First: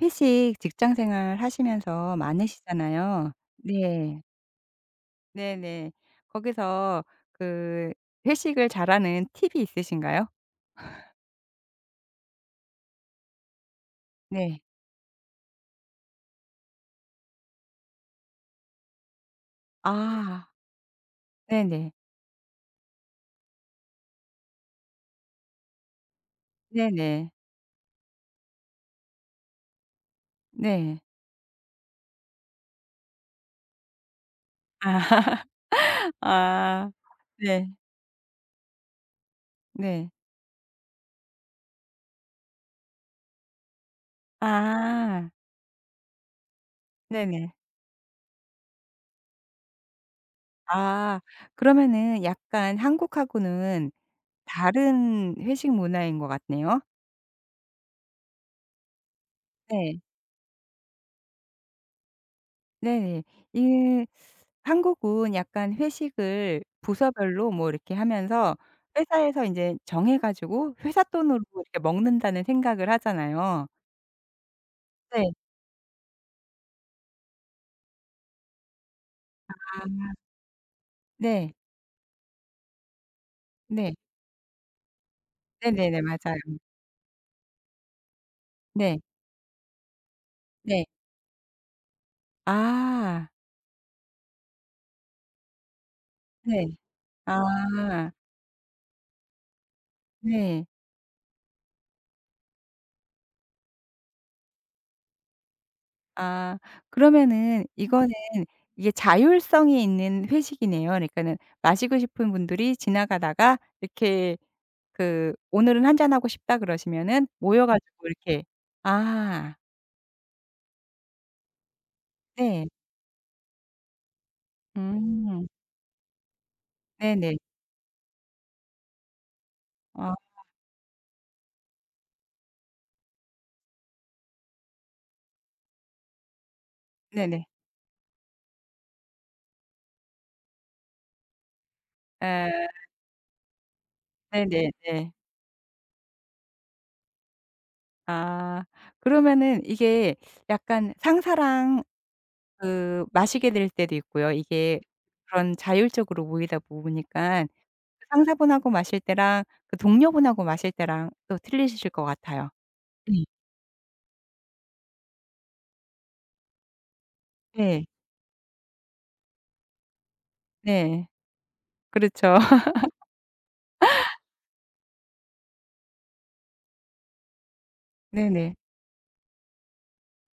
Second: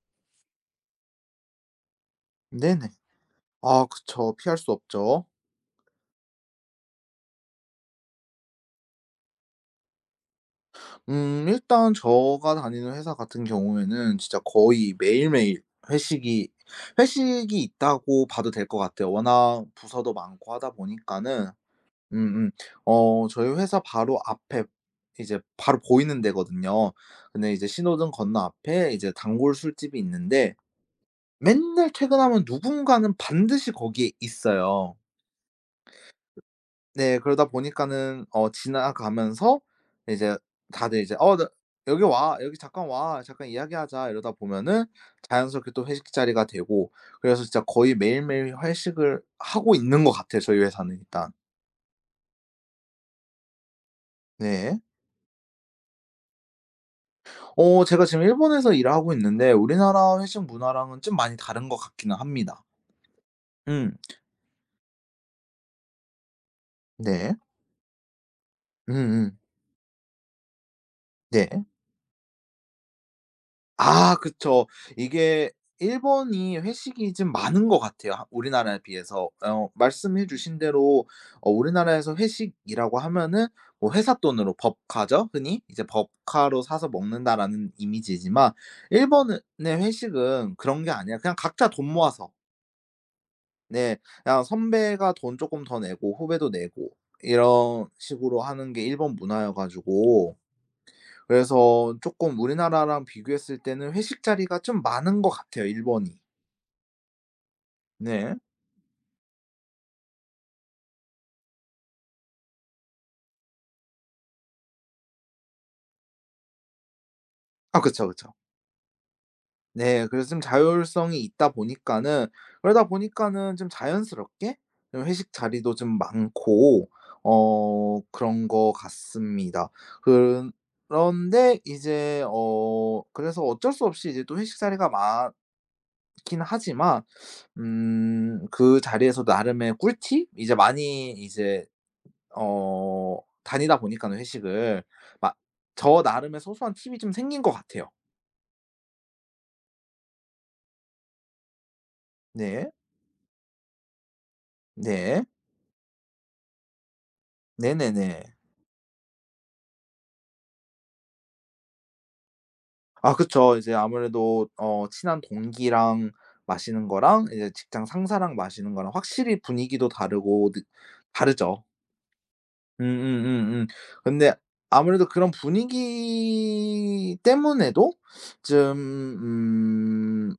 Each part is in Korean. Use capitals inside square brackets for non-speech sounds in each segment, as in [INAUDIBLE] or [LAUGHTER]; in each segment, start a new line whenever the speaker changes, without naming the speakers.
회식 직장 생활 하시면서
네네.
많으시잖아요.
아
네.
그쵸. 피할 수 없죠.
네네. 거기서 그 회식을 잘하는 팁이 있으신가요?
일단 제가 다니는 회사 같은 경우에는 진짜
네.
거의 매일매일 회식이 회식이 있다고 봐도 될 것 같아요. 워낙 부서도
아.
많고 하다 보니까는
네네.
음음 어 저희 회사 바로 앞에 이제 바로 보이는 데거든요.
네네.
근데 이제 신호등 건너 앞에 이제 단골 술집이 있는데
네.
맨날 퇴근하면 누군가는 반드시 거기에
아.
있어요.
[LAUGHS] 아.
네. 그러다
네.
보니까는 지나가면서
네.
이제 다들 이제 나 여기 와. 여기 잠깐 와. 잠깐 이야기하자." 이러다 보면은
아.
자연스럽게 또 회식 자리가 되고, 그래서
네네.
진짜 거의 매일매일 회식을 하고 있는 것 같아요, 저희 회사는
아.
일단.
그러면은 약간 한국하고는
네.
다른 회식 문화인 것 같네요.
어 제가 지금 일본에서 일하고 있는데
네.
우리나라 회식 문화랑은 좀 많이 다른 것 같기는 합니다.
네네.
음.
이 한국은 약간 회식을
네.
부서별로 뭐 이렇게 하면서
음음.
회사에서 인제 정해 가지고 회사 돈으로
네.
이렇게 먹는다는 생각을 하잖아요.
아 그쵸.
네.
이게 일본이 회식이 좀 많은 것 같아요 하 우리나라에 비해서. 어 말씀해 주신 대로
네.
우리나라에서 회식이라고 하면은 뭐
네.
회사 돈으로 법카죠 흔히. 이제
네네네. 맞아요.
'법카로 사서 먹는다.'라는 이미지지만,
네.
일본의 회식은 그런
네.
게 아니라 그냥 각자 돈 모아서,
아.
네, 그냥 선배가 돈 조금 더 내고 후배도
네.
내고 이런
아.
식으로 하는 게 일본 문화여 가지고,
네.
그래서 쪼끔 우리나라랑 비교했을 때는 회식 자리가 좀 많은 것 같아요 일본이.
아. 그러면은 이거는
네.
이게 자율성이 있는 회식이네요. 그러니까는 마시고 싶은 분들이 지나가다가 이렇게 그 "오늘은 한잔하고 싶다." 그러시면은 모여
아 그쵸,
가지고
그쵸.
이렇게 아
네. 그래서 좀 자율성이 있다 보니까는,
네.
그러다 보니까는 좀 자연스럽게 좀 회식
음.
자리도 좀 많고
네네.
그런 것 같습니다.
아
그 그런데 이제 그래서 어쩔 수 없이 이제 또 회식 자리가 많긴 하지만,
네네.
음 그 자리에서 나름의 꿀팁 이제 많이
아
어 다니다 보니까는
네네
회식을
네.
막 저 나름의 소소한 팁이 좀 생긴 것 같아요.
아 그러면은 이게 약간 상사랑
네.
그 마시게 될 때도 있고요. 이게
네.
그런 자율적으로 모이다 보니깐 그
네네네.
상사분하고 마실 때랑 그 동료분하고 마실 때랑 또 틀리실 것 같아요.
아
네.
그쵸. 이제 아무래도 친한 동기랑 마시는 거랑 이제 직장
네.
상사랑 마시는 거랑 확실히 분위기도 다르고 느
네.
다르죠.
그렇죠. [LAUGHS]
음음음음. 근데 아무래도 그런 분위기 때문에도
네네.
좀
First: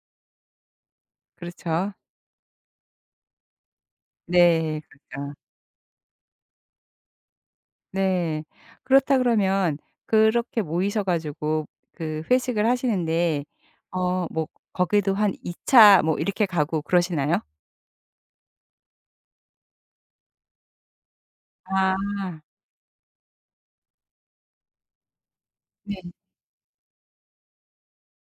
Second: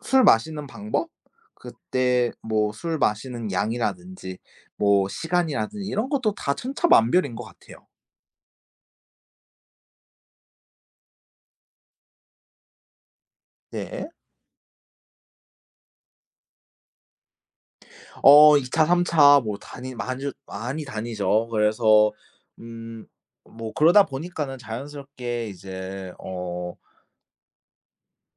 술 마시는 방법?
그렇죠.
그때 뭐 술 마시는 양이라든지
네.
뭐
그렇죠.
시간이라든지 이런 것도 다 천차만별인 것 같아요.
네. 그렇다 그러면 그렇게 모이셔 가지고 그 회식을 하시는데
네.
어 뭐 거기도 한 2차 뭐 이렇게 가고 그러시나요?
어 2 차 3 차 뭐 다니 많이 많이 다니죠.
아.
그래서 음 뭐 그러다 보니까는 자연스럽게
네.
이제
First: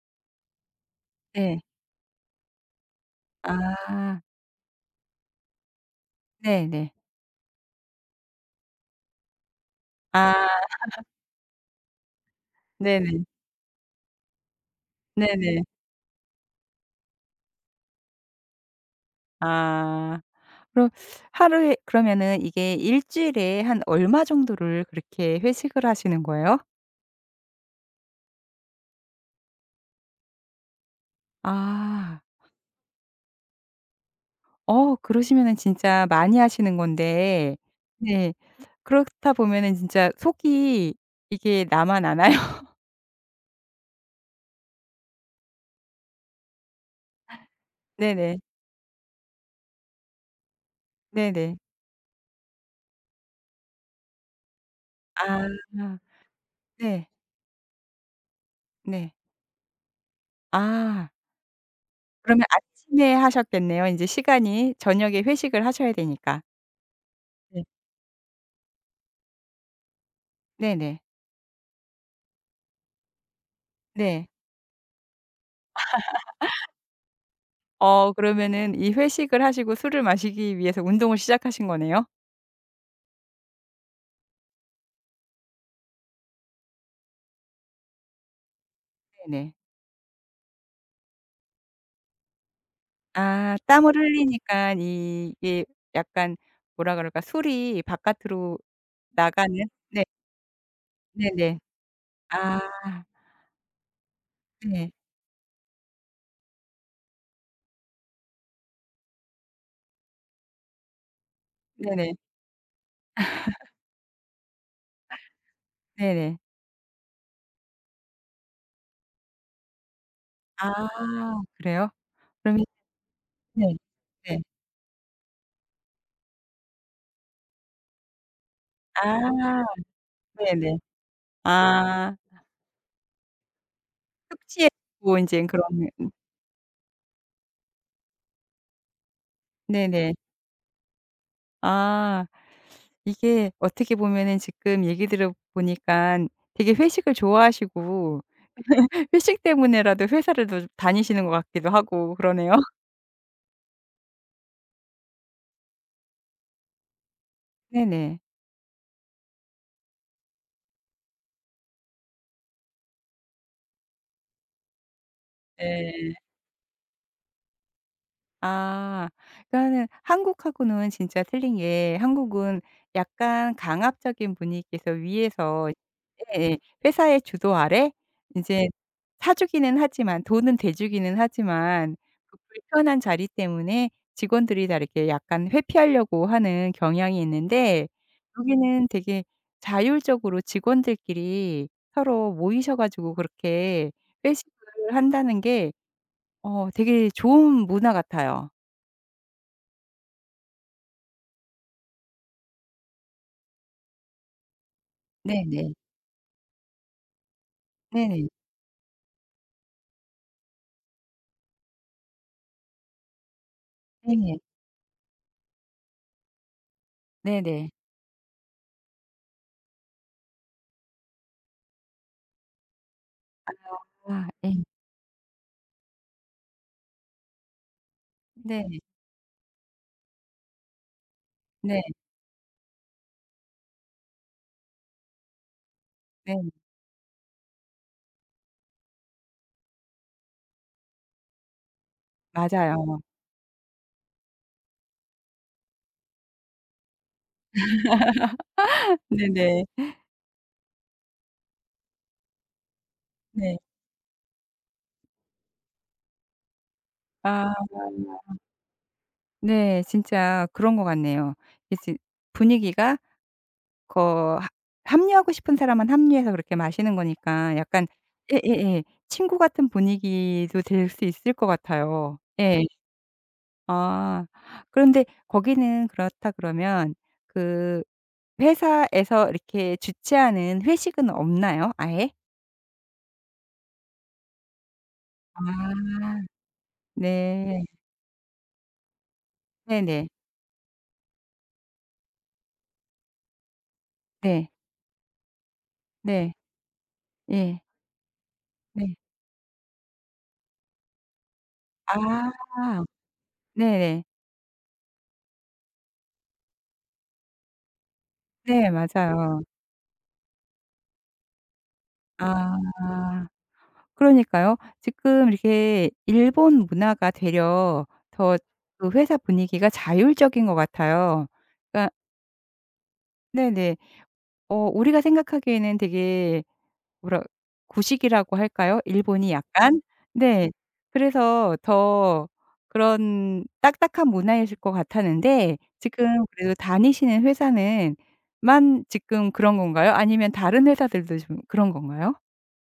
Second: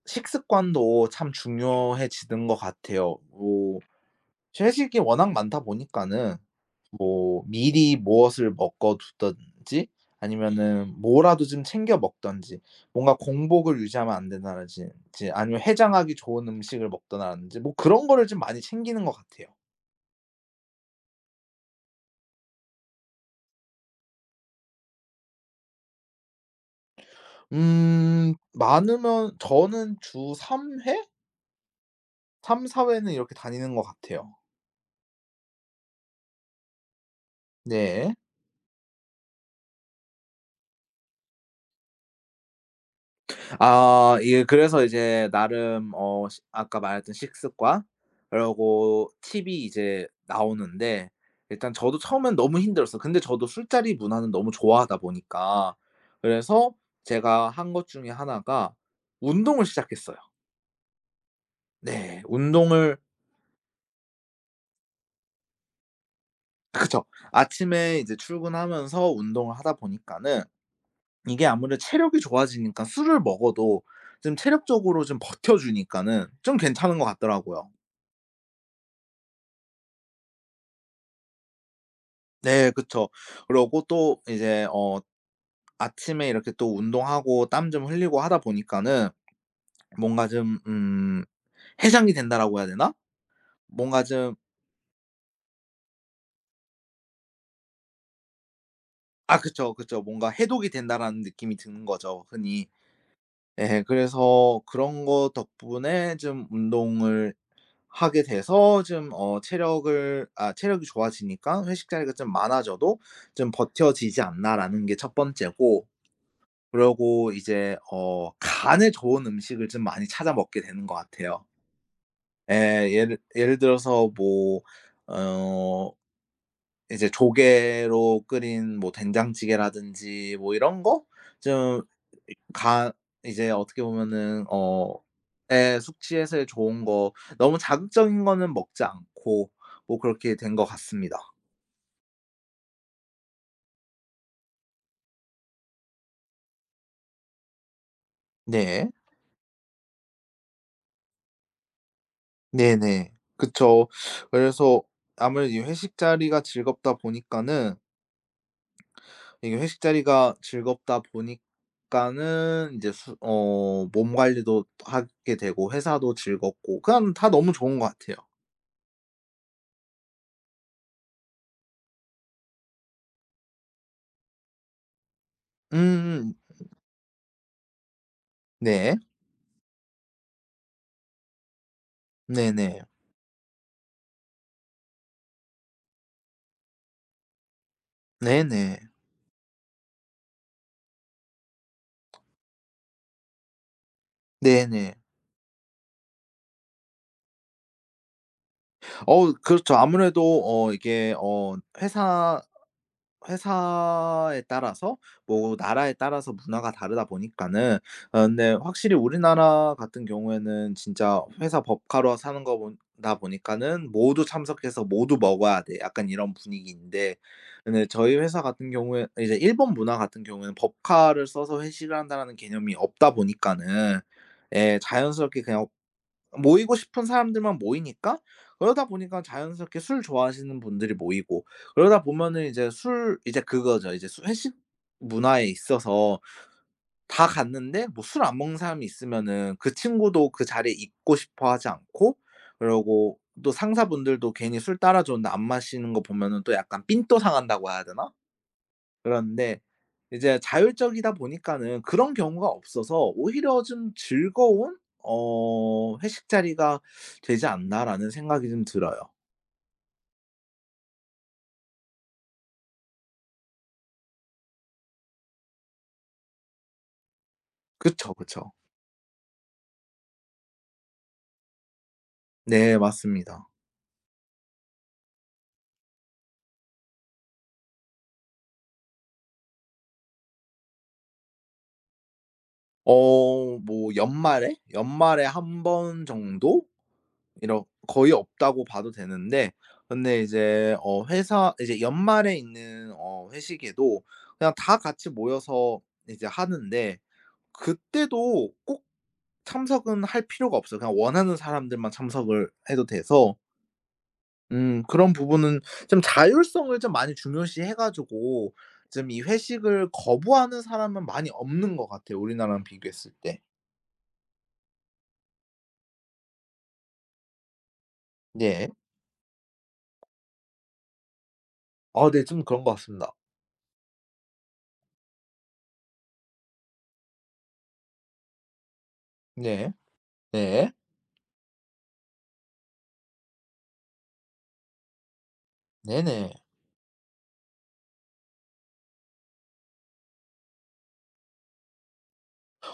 식습관도 참
네.
중요해지는 것 같아요. 뭐
아.
채식이 워낙 많다 보니까는
네 네.
뭐 미리 무엇을 먹어 두든지,
아
아니면은 뭐라도 좀 챙겨 먹든지,
네
뭔가
네.
공복을 유지하면 안 된다든지, 아니면
네네.
해장하기 좋은 음식을 먹든다든지 뭐 그런 거를 좀 많이 챙기는 것 같아요.
아. 그럼 하루에 그러면은 이게 일 주일에 한 얼마 정도를 그렇게 회식을 하시는 거예요?
많으면 저는 주 3 회?
아.
3~4 회는 이렇게 다니는 것 같아요.
어 그러시면은 진짜 많이 하시는 건데
네.
네. 그렇다 보면은 진짜 속이 이게 나만 아나요? [LAUGHS]
아 예 그래서 이제 나름 어 시 아까 말했던 식습관
네네.
그러고 팁이 이제 나오는데,
네네.
일단 저도 처음엔 너무 힘들었어요. 근데 저도 술자리 문화는 너무 좋아하다
아.
보니까, 그래서
네.
제가 한 것 중에 하나가
네.
운동을 시작했어요.
아.
네.
그러면
운동을
아침에 하셨겠네요, 인제 시간이. 저녁에 회식을 하셔야 되니까.
[LAUGHS] 그쵸.
네.
아침에 이제 출근하면서 운동을 하다 보니까는
네네.
이게 아무래도 체력이 좋아지니까 술을 먹어도
네.
좀 체력적으로 좀 버텨 주니까는 좀 괜찮은 것 같더라고요.
어 그러면은 이 회식을 하시고 술을 마시기 위해서 운동을 시작하신 거네요?
네 그쵸. 그러고 또 이제 아침에 이렇게 또 운동하고 땀 좀 흘리고 하다 보니까는
네네.
뭔가 좀 '해장이 된다.'라고 해야 되나?
아 땀을
뭔가 좀
흘리니까 이게 약간 뭐라 그럴까? 술이 바깥으로
아
나가는
그쵸, 그쵸.
네.
뭔가 '해독이 된다.'라는 느낌이
네네.
드는 거죠,
아.
흔히. 예 그래서
네.
그런 거 덕분에 좀 운동을 하게 돼서 좀 어 체력을 아 체력이 좋아지니까 '회식 자리가
네네.
좀 많아져도 좀 버텨지지 않나.'라는 게 첫 번째고,
네네.
그러고 이제 간에 좋은 음식을 좀 많이 찾아 먹게
아
되는 것 같아요.
그래요?
예.
그러면
예를
네.
들어서
네.
뭐 어 이제 조개로 끓인 뭐
아
된장찌개라든지 뭐
네네.
이런 거 좀
아
간 이제 어떻게 보면은
숙취에 좋고 인제 그런
예
음
숙취해소에 좋은 거, 너무 자극적인 거는 먹지 않고 뭐
네네.
그렇게 된 것 같습니다.
아 이게 어떻게 보면은 지금 얘기 들어 보니깐 되게 회식을 좋아하시고
네.
회식 때문에라도 회사를 더 다니시는 것 같기도 하고 그러네요. [LAUGHS]
네네. 그쵸. 그래서 아무래도 이 회식 자리가 즐겁다 보니까는,
네네.
이제 수 어 몸 관리도 하게 되고 회사도
예.
즐겁고 그냥 다 너무 좋은 것 같아요.
아. 그러니까는 한국하고는 진짜 틀린 게 한국은 약간 강압적인 분위기에서 위에서
음음.
예예. 회사의 주도 아래 이제
네.
사주기는 하지만 돈은 대주기는 하지만 그
네네.
불편한 자리 때문에 직원들이 다 이렇게 약간 회피하려고 하는 경향이 있는데
네네.
여기는 되게 자율적으로 직원들끼리 서로 모이셔 가지고 그렇게
네네.
회식을 한다는 게 어 되게 좋은 문화 같아요.
어 그렇죠. 아무래도 어 이게 어 회사 회사에 따라서 뭐
네네.
나라에 따라서 문화가 다르다 보니까는,
네네.
근데 확실히 우리나라 같은 경우에는 진짜 회사 법카로 사는 거다 보니까는 모두
네.
참석해서 모두 먹어야 돼. 약간 이런 분위기인데,
네네.
근데 저희 회사 같은 경우에 이제 일본 문화 같은 경우에는 법카를 써서 회식을 한다라는 개념이 없다 보니까는,
아 예.
예 자연스럽게 그냥 모이고 싶은 사람들만 모이니까,
네.
그러다 보니까 자연스럽게 술 좋아하시는 분들이 모이고,
네.
그러다 보면은 이제 술 이제 그거죠. 이제 술 회식 문화에 있어서
네.
다 갔는데 뭐 술 안 먹는 사람이 있으면은 그 친구도 그 자리에 있고 싶어 하지 않고,
맞아요.
그러고 또 상사분들도 괜히 술 따라 줬는데 안 마시는 거 보면은 또 약간 삔또 상한다고 해야 되나? 그런데
네네.
이제 자율적이다 보니까는 그런 경우가 없어서
네.
오히려 좀 즐거운 '회식 자리가 되지
아
않나.'라는 생각이 좀 들어요.
네. 진짜 그런 것 같네요. 이제 분위기가 거 합 합류하고 싶은 사람만 합류해서 그렇게 마시는 거니까 약간
그쵸, 그쵸.
예예예. 친구 같은 분위기도 될 수 있을 것 같아요. 예.
네 맞습니다.
아 그런데 거기는 그렇다 그러면 그 회사에서 이렇게 주최하는 회식은 없나요? 아예?
뭐 연말에
아.
한 번 정도? 이
네.
런 거의 없다고 봐도 되는데,
네네.
근데 이제 어 회사 이제 연말에 있는 회식에도
네.
그냥 다 같이 모여서 이제
네.
하는데,
예.
그때도 꼭
네.
참석은 할 필요가 없어요. 그냥 원하는 사람들만
아.
참석을 해도 돼서,
네네.
그런 부분은 좀 자율성을 좀 많이 중요시해 가지고
네
좀 이
맞아요.
회식을 거부하는 사람은 많이 없는 것 같아요,
아.
우리나라랑 비교했을 때.
그러니까요. 지금 이렇게 일본 문화가 되려 더
네.
그 회사 분위기가 자율적인 것 같아요. 그러니까
아 네 좀 그런 것 같습니다.
네네. 어 우리가 생각하기에는 되게 뭐라 구식이라고 할까요? 일본이
네.
약간? 네.
네.
그래서 더 그런 딱딱한 문화이실 것 같았는데 지금
네네.
그래도 다니시는 회사는 만 지금 그런 건가요? 아니면 다른 회사들도 좀 그런 건가요?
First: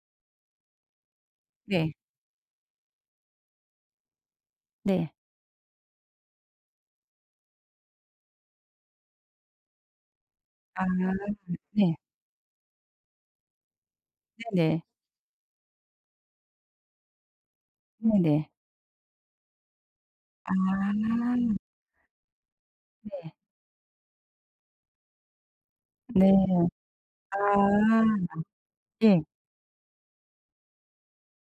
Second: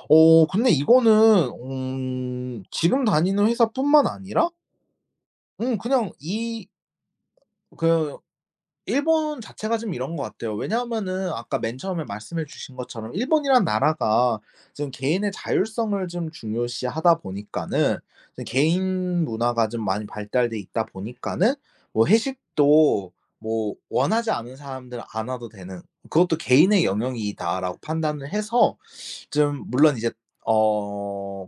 어 근데 이거는
네.
지금 다니는 회사뿐만 아니라
네.
그냥 이그 일본 자체가 좀 이런 것 같아요.
아
왜냐하면은 아까 맨
네.
처음에 말씀해 주신 것처럼 일본이란 나라가
네 네.
지금 개인의 자율성을 좀 중요시하다 보니까는 이제
네네.
개인 문화가 좀 많이 발달돼 있다
아.
보니까는 뭐 회식도
네.
뭐 원하지 않은 사람들은 안 와도 되는, 그것도
네.
'개인의
아.
영역이다.'라고 판단을 해서,
예.
좀 물론 이제 어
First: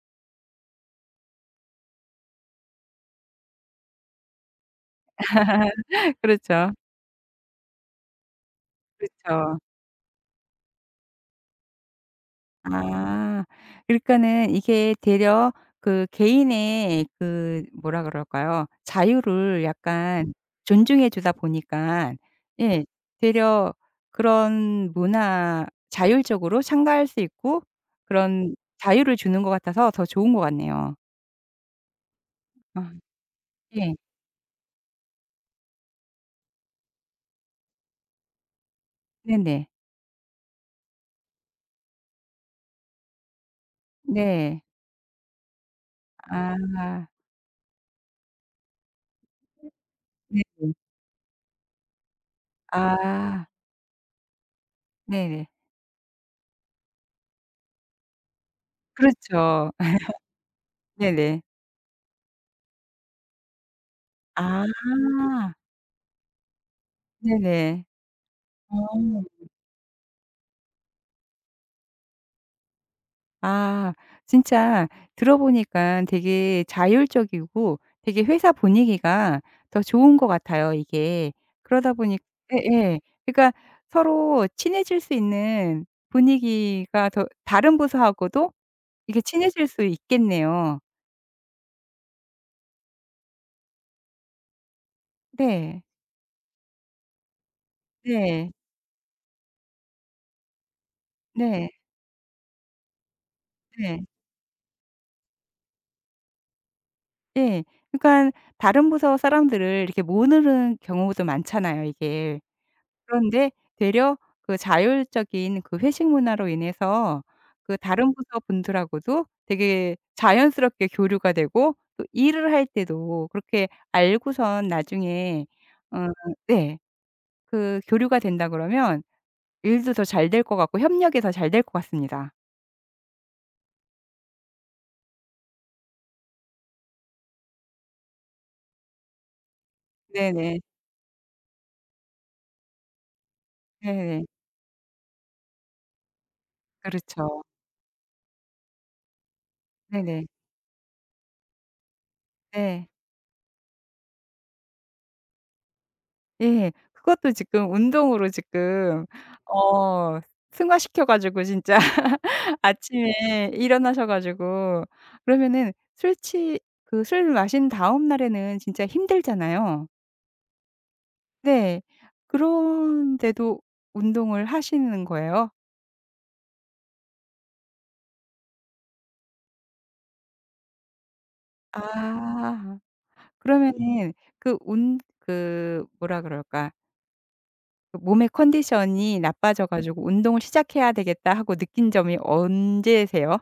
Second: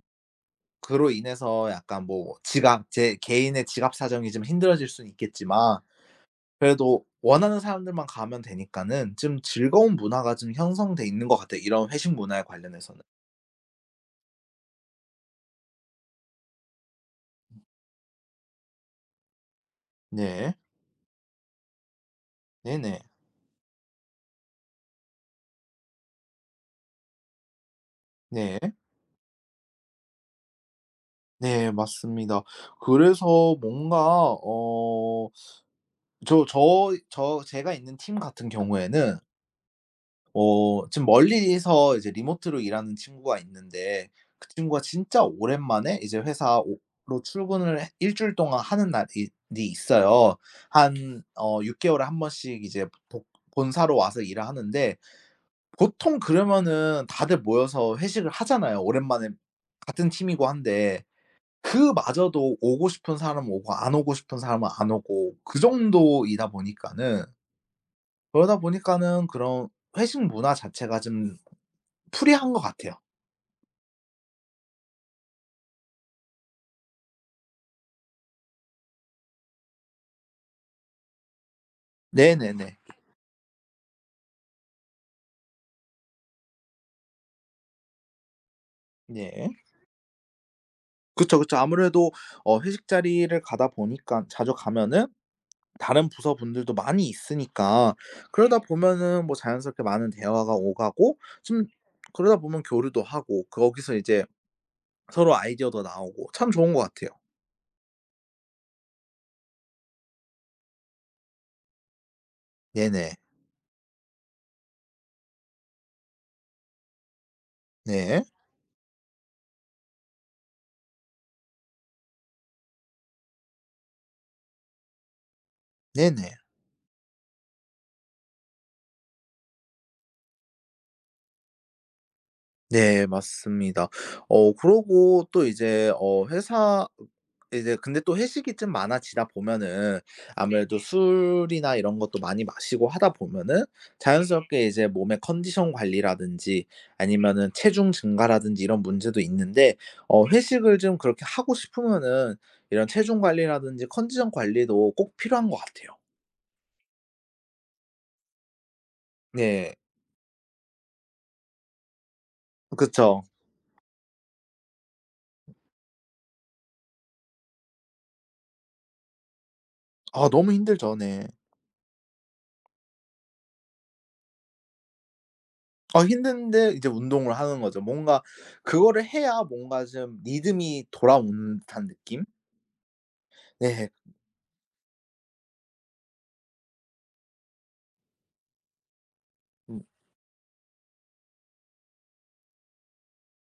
그로 인해서 약간 뭐 지갑 제 개인의 지갑 사정이 좀 힘들어질 수는 있겠지만,
[LAUGHS] 그렇죠.
그래도 원하는 사람들만 가면 되니까는 좀
그렇죠.
즐거운 문화가 좀 형성돼 있는 것 같아요, 이런 회식 문화에 관련해서는.
아. 그러니까는 이게 되려 그 개인의 그 뭐라 그럴까요? 자유를 약간
네.
존중해 주다 보니까 예
네네.
되려 그런 문화 자율적으로 참가할 수 있고 그런
네.
자유를 주는 것 같아서 더 좋은 것 같네요.
네 맞습니다.
아
그래서
예.
뭔가 어 제가 있는 팀 같은 경우에는
네네.
지금 멀리서 이제 리모트로 일하는 친구가 있는데, 그
네.
친구가 진짜 오랜만에 이제
아.
회사 로 출근을 해 주일 동안 하는 날이 이 있어요.
네네.
한 어 6 개월에 한 번씩 이제 복
아.
본사로 와서 일을 하는데,
네네.
보통 그러면은 다들 모여서 회식을 하잖아요, 오랜만에
그렇죠. [LAUGHS]
같은 팀이고 한데.
네네.
그마저도 오고 싶은 사람은 오고 안 오고 싶은
아.
사람은 안 오고 그 정도이다 보니까는,
네네.
그러다
어.
보니까는 그런 회식 문화 자체가 좀 풀이한 것 같아요.
아 진짜 들어 보니까 되게 자율적이고 되게 회사 분위기가 더 좋은 것 같아요 이게. 그러다 보니
네네네.
예예. 그러니까 서로 친해질 수 있는 분위기가 더 다른 부서하고도 이게
네.
친해질 수 있겠네요.
그쵸, 그쵸. 아무래도 회식 자리를 가다 보니까 자주 가면은
네.
다른 부서 분들도 많이 있으니까
네.
그러다 네. 보면은 뭐 자연스럽게 많은 대화가 오가고 좀
네.
그러다 보면 교류도 하고 거기서
네.
이제 서로 아이디어도 나오고 참 좋은 것 같아요.
예. 그러니까 다른 부서 사람들을 이렇게 모르는 경우도 많잖아요 이게.
네네.
그런데 되려 그 자율적인 그 회식 문화로 인해서 그 다른
네.
부서 분들하고도 되게 자연스럽게 교류가 되고 또 일을 할 때도 그렇게 알고선 나중에 어
네네.
네 그 교류가 된다 그러면 일도 더 잘 될 것 같고 협력이 더 잘 될 것 같습니다.
네 맞습니다. 그러고 또 이제 어 회사 이제 근데 또 회식이 좀 많아지다 보면은
네네.
아무래도 술이나 이런 것도 많이 마시고 하다 보면은
네네.
자연스럽게 이제 몸의 컨디션 관리라든지
그렇죠.
아니면은 체중 증가라든지 이런 문제도 있는데,
네네.
회식을 좀 그렇게 하고 싶으면은 이런
네.
체중 관리라든지 컨디션 관리도 꼭 필요한 것 같아요.
예. 그것도 지금 운동으로 지금
네.
어 승화시켜 가지고 진짜 [LAUGHS]
그쵸.
아침에 일어나셔 가지고 그러면은 술 취 그 술 마신 다음 날에는 진짜 힘들잖아요.
아 너무 힘들죠. 네.
네. 그런데도 운동을 하시는 거예요?
어 힘든데 이제 운동을 하는 거죠. 뭔가 그거를 해야 뭔가 좀 리듬이 돌아오는 듯한 느낌?
아.
네.
그러면은 그 운 그 뭐라 그럴까? 그 몸의 컨디션이 나빠져
음.
가지고 '운동을 시작해야 되겠다.' 하고 느낀 점이 언제세요?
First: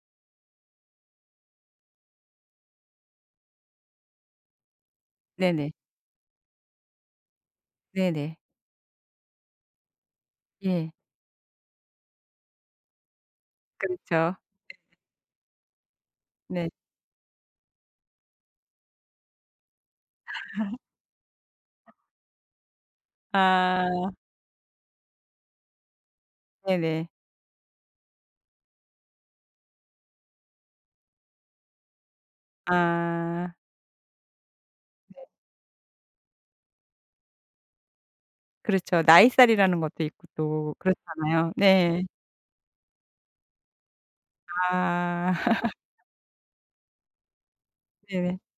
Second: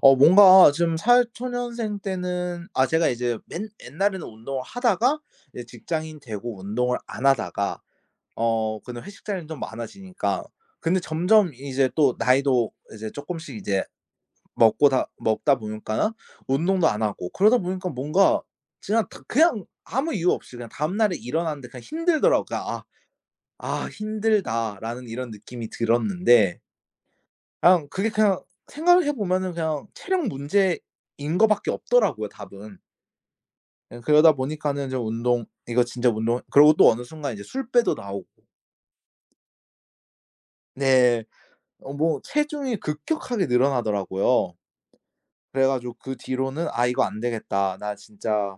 어 뭔가 좀 사회초년생 때는 아 제가 이제 맨 옛날에는 운동을 하다가 이제
네네.
직장인 되고 운동을 안 하다가
네네.
근데 회식 자리는 좀 많아지니까,
예.
근데 점점 이제 또 나이도 이제 쪼끔씩 이제
그렇죠.
먹고 다 먹다 보니까는
네.
운동도 안 하고 그러다 보니까 뭔가 그냥 다 그냥 아무 이유 없이 그냥 다음날에 일어났는데 그냥 힘들더라고요. 그러니까 '아
아
힘들다.'라는 이런 느낌이 들었는데
네네.
그냥 그게 그냥 생각해 보면은 그냥 체력 문제인 거 밖에 없더라고요 답은.
아
예 그러다 보니까는 좀 운동 이거 진짜 운동, 그러고 또 어느 순간 이제 술 빼도 나오고
그렇죠. 나이살이라는 것도 있고 또
네.
그렇잖아요.
어
네.
뭐 체중이 급격하게 늘어나더라고요.
아
그래
[LAUGHS]
가지고 그 뒤로는 '아 이거 안 되겠다. 나
네네.
진짜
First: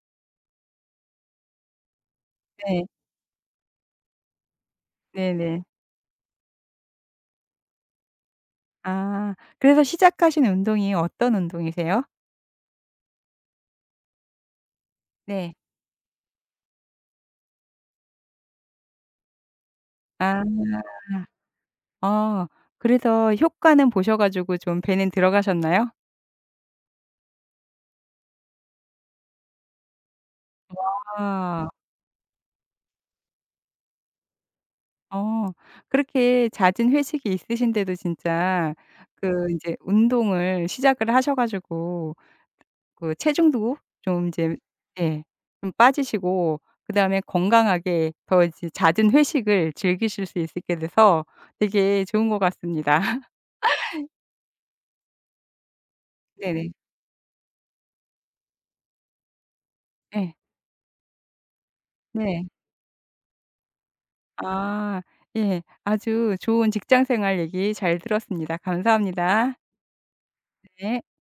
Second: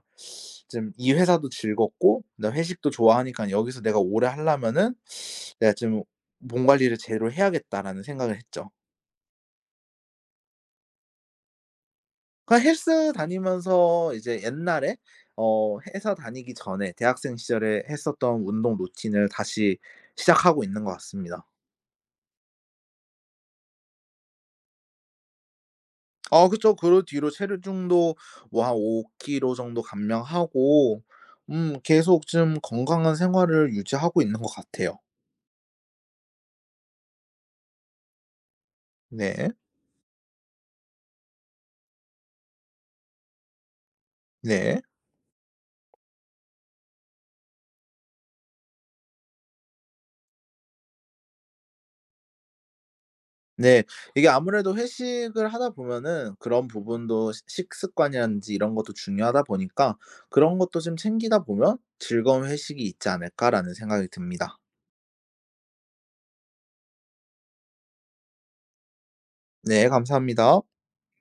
좀 이 회사도 즐겁고 나
네.
회식도 좋아하니깐 여기서 내가 오래 하려면은
네네.
내가 좀 몸 관리를 제대로 해야겠다.'라는 생각을 했죠.
아 그래서 시작하신 운동이 어떤 운동이세요?
그 헬스 다니면서 이제 옛날에
네.
어 회사 다니기 전에 대학생 시절에 했었던 운동 루틴을 다시
아.
시작하고 있는 것 같습니다.
어 그래서 효과는 보셔 가지고 좀 배는 들어가셨나요?
아 그쵸. 그 뒤로 체중도 뭐 한5 k 로 정도 감량하고
아.
계속 좀 건강한 생활을 유지하고 있는 것 같아요.
어. 그렇게 잦은 회식이 있으신데도 진짜 그
네.
인제 운동을 시작을 하셔 가지고 그 체중도 좀 이제
네.
예 좀 빠지시고 그다음에 건강하게 더 이제 잦은 회식을 즐기실 수 있게 돼서 되게 좋은 것 같습니다. [LAUGHS]
네. 이게 아무래도 회식을 하다 보면은 그런
네네.
부분도 식 식습관이라든지 이런 것도 중요하다 보니까
네
그런 것도 좀 챙기다 보면
네.
'즐거운 회식이 있지 않을까.'라는 생각이 듭니다.
아 예. 아주 좋은 직장 생활 얘기 잘 들었습니다. 감사합니다.
네 감사합니다.
네.